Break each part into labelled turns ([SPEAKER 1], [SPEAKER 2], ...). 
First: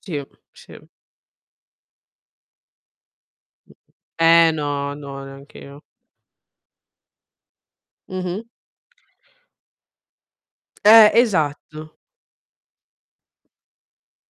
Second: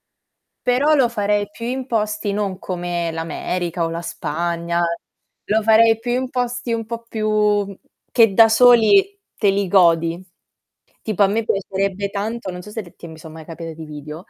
[SPEAKER 1] Sì, sì.
[SPEAKER 2] Però lo farei più in posti, non come l'America o la
[SPEAKER 1] Eh,
[SPEAKER 2] Spagna,
[SPEAKER 1] no, no, neanche
[SPEAKER 2] lo
[SPEAKER 1] io.
[SPEAKER 2] farei più in posti un po' più che
[SPEAKER 1] Mh-mh.
[SPEAKER 2] da soli te li godi.
[SPEAKER 1] Eh,
[SPEAKER 2] Tipo a me
[SPEAKER 1] esatto.
[SPEAKER 2] piacerebbe tanto, non so se t son mai capiti dei video,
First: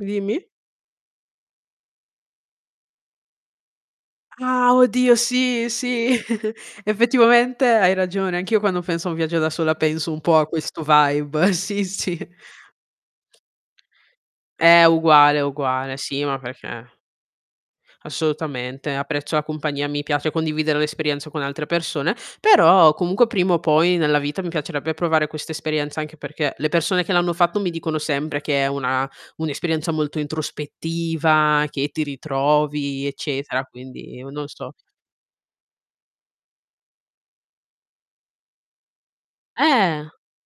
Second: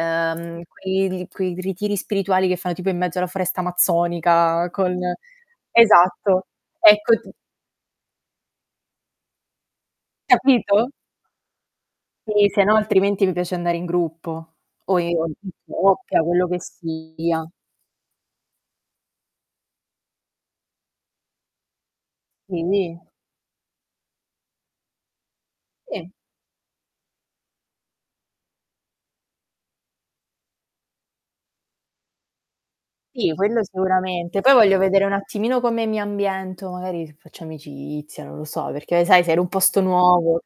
[SPEAKER 1] Dimmi.
[SPEAKER 2] quei quei ritiri spirituali che fanno tipo in mezzo alla foresta amazzonica
[SPEAKER 1] Ah!
[SPEAKER 2] con
[SPEAKER 1] Oddio, sì, sì,
[SPEAKER 2] esatto, ecco t
[SPEAKER 1] effettivamente hai ragione, anch'io quando penso a un viaggio da sola penso un po' a questo
[SPEAKER 2] Capito?
[SPEAKER 1] vibe. Sì, sì.
[SPEAKER 2] Sì, se no altrimenti mi piace andare in gruppo
[SPEAKER 1] Eh,
[SPEAKER 2] o i o
[SPEAKER 1] uguale,
[SPEAKER 2] in
[SPEAKER 1] uguale,
[SPEAKER 2] coppia,
[SPEAKER 1] sì ma
[SPEAKER 2] quello che
[SPEAKER 1] perché
[SPEAKER 2] sia.
[SPEAKER 1] Assolutamente. Apprezzo la compagnia, mi piace condividere l'esperienza con altre persone, però
[SPEAKER 2] Quindi
[SPEAKER 1] comunque prima o poi nella vita mi piacerebbe provare questa esperienza,
[SPEAKER 2] Sì.
[SPEAKER 1] anche perché le persone che l'hanno fatto mi dicono sempre che è una un'esperienza molto introspettiva, che ti ritrovi,
[SPEAKER 2] Sì,
[SPEAKER 1] eccetera,
[SPEAKER 2] quello
[SPEAKER 1] quindi, o
[SPEAKER 2] sicuramente.
[SPEAKER 1] non
[SPEAKER 2] Poi
[SPEAKER 1] so.
[SPEAKER 2] voglio vedere un attimino come mi ambiento, magari faccio amicizia, non lo so, perché sai sei in un posto
[SPEAKER 1] Eh.
[SPEAKER 2] nuovo,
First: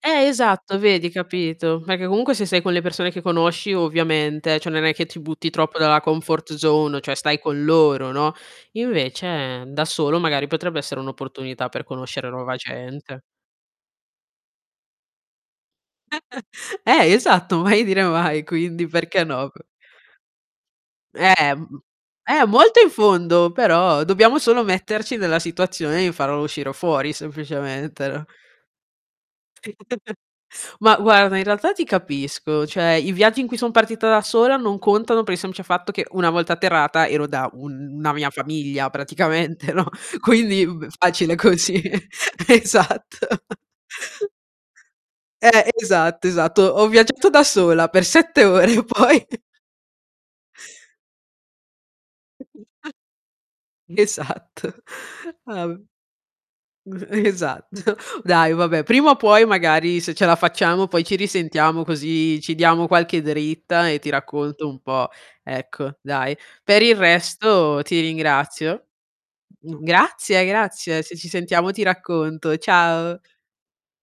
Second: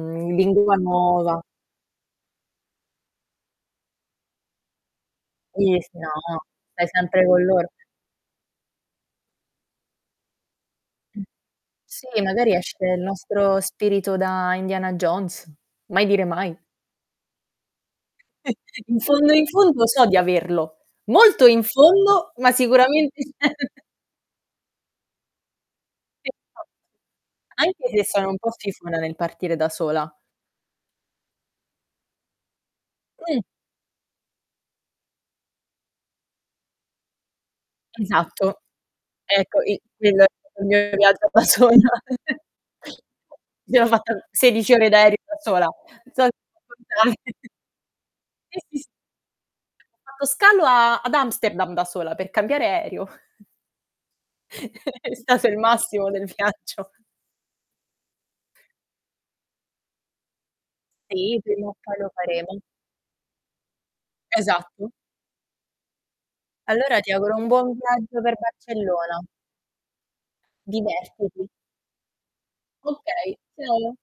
[SPEAKER 1] Eh,
[SPEAKER 2] lingua
[SPEAKER 1] esatto vedi,
[SPEAKER 2] nuova.
[SPEAKER 1] capito. Perché comunque se sei con le persone che conosci, ovviamente, cioè, non è che ti butti troppo
[SPEAKER 2] [unintelligible]
[SPEAKER 1] dalla
[SPEAKER 2] No,
[SPEAKER 1] comfort
[SPEAKER 2] stai
[SPEAKER 1] zone cioè,
[SPEAKER 2] sempre
[SPEAKER 1] stai
[SPEAKER 2] con
[SPEAKER 1] con
[SPEAKER 2] loro.
[SPEAKER 1] loro, no, invece da solo magari potrebbe essere
[SPEAKER 2] Mh.
[SPEAKER 1] un'opportunità per
[SPEAKER 2] Sì,
[SPEAKER 1] conoscere
[SPEAKER 2] magari
[SPEAKER 1] nuova
[SPEAKER 2] esce il
[SPEAKER 1] gente.
[SPEAKER 2] nostro spirito da Indiana Jones. Mai dire mai.
[SPEAKER 1] Eh, esatto, mai dire mai, quindi
[SPEAKER 2] In
[SPEAKER 1] perché
[SPEAKER 2] fondo, in
[SPEAKER 1] no? Co
[SPEAKER 2] fondo so di averlo. Molto
[SPEAKER 1] Eh, m
[SPEAKER 2] in
[SPEAKER 1] m
[SPEAKER 2] fondo,
[SPEAKER 1] eh,
[SPEAKER 2] ma
[SPEAKER 1] molto in
[SPEAKER 2] sicuramente
[SPEAKER 1] fondo,
[SPEAKER 2] c'è.
[SPEAKER 1] però dobbiamo solo metterci nella situazione di farlo
[SPEAKER 2] [unintelligible]
[SPEAKER 1] uscire fuori,
[SPEAKER 2] Anche se
[SPEAKER 1] semplicemente, no?
[SPEAKER 2] sono un po' fifona nel partire da sola.
[SPEAKER 1] Ma guarda, in realtà ti capisco, cioè, i viaggi
[SPEAKER 2] Mh.
[SPEAKER 1] in cui son partita da sola non contano, per il semplice fatto che una volta atterrata ero da una mia
[SPEAKER 2] Esatto.
[SPEAKER 1] famiglia
[SPEAKER 2] Ecco,
[SPEAKER 1] praticamente,
[SPEAKER 2] i
[SPEAKER 1] no,
[SPEAKER 2] quello è
[SPEAKER 1] quindi
[SPEAKER 2] il
[SPEAKER 1] b
[SPEAKER 2] mio viaggio
[SPEAKER 1] facile
[SPEAKER 2] da sola.
[SPEAKER 1] così. Esatto.
[SPEAKER 2] Mi sono fatta 16 ore da aereo da
[SPEAKER 1] Eh,
[SPEAKER 2] sola.
[SPEAKER 1] esatto,
[SPEAKER 2] So
[SPEAKER 1] esatto.
[SPEAKER 2] [unintelligible]
[SPEAKER 1] Ho viaggiato da sola per 7
[SPEAKER 2] Sì, sì,
[SPEAKER 1] ore
[SPEAKER 2] s Ho
[SPEAKER 1] poi
[SPEAKER 2] fatto scalo a ad Amsterdam da sola, per cambiare aereo.
[SPEAKER 1] [unintelligible] Esatto.
[SPEAKER 2] È stato il
[SPEAKER 1] Ab
[SPEAKER 2] massimo del viaggio.
[SPEAKER 1] Esatto. Dai vabbè, prima o puoi magari, se ce la facciamo, poi ci
[SPEAKER 2] Sì, prima o
[SPEAKER 1] risentiamo
[SPEAKER 2] poi lo
[SPEAKER 1] così ci
[SPEAKER 2] faremo.
[SPEAKER 1] diamo qualche dritta e ti racconto un
[SPEAKER 2] Esatto.
[SPEAKER 1] po' ecco, dai. Per il
[SPEAKER 2] Allora ti auguro un buon
[SPEAKER 1] resto ti
[SPEAKER 2] viaggio per
[SPEAKER 1] ringrazio.
[SPEAKER 2] Barcellona.
[SPEAKER 1] G grazie grazie. Se ci
[SPEAKER 2] Divertiti.
[SPEAKER 1] sentiamo ti racconto. Ciao!
[SPEAKER 2] Okay. Ciao!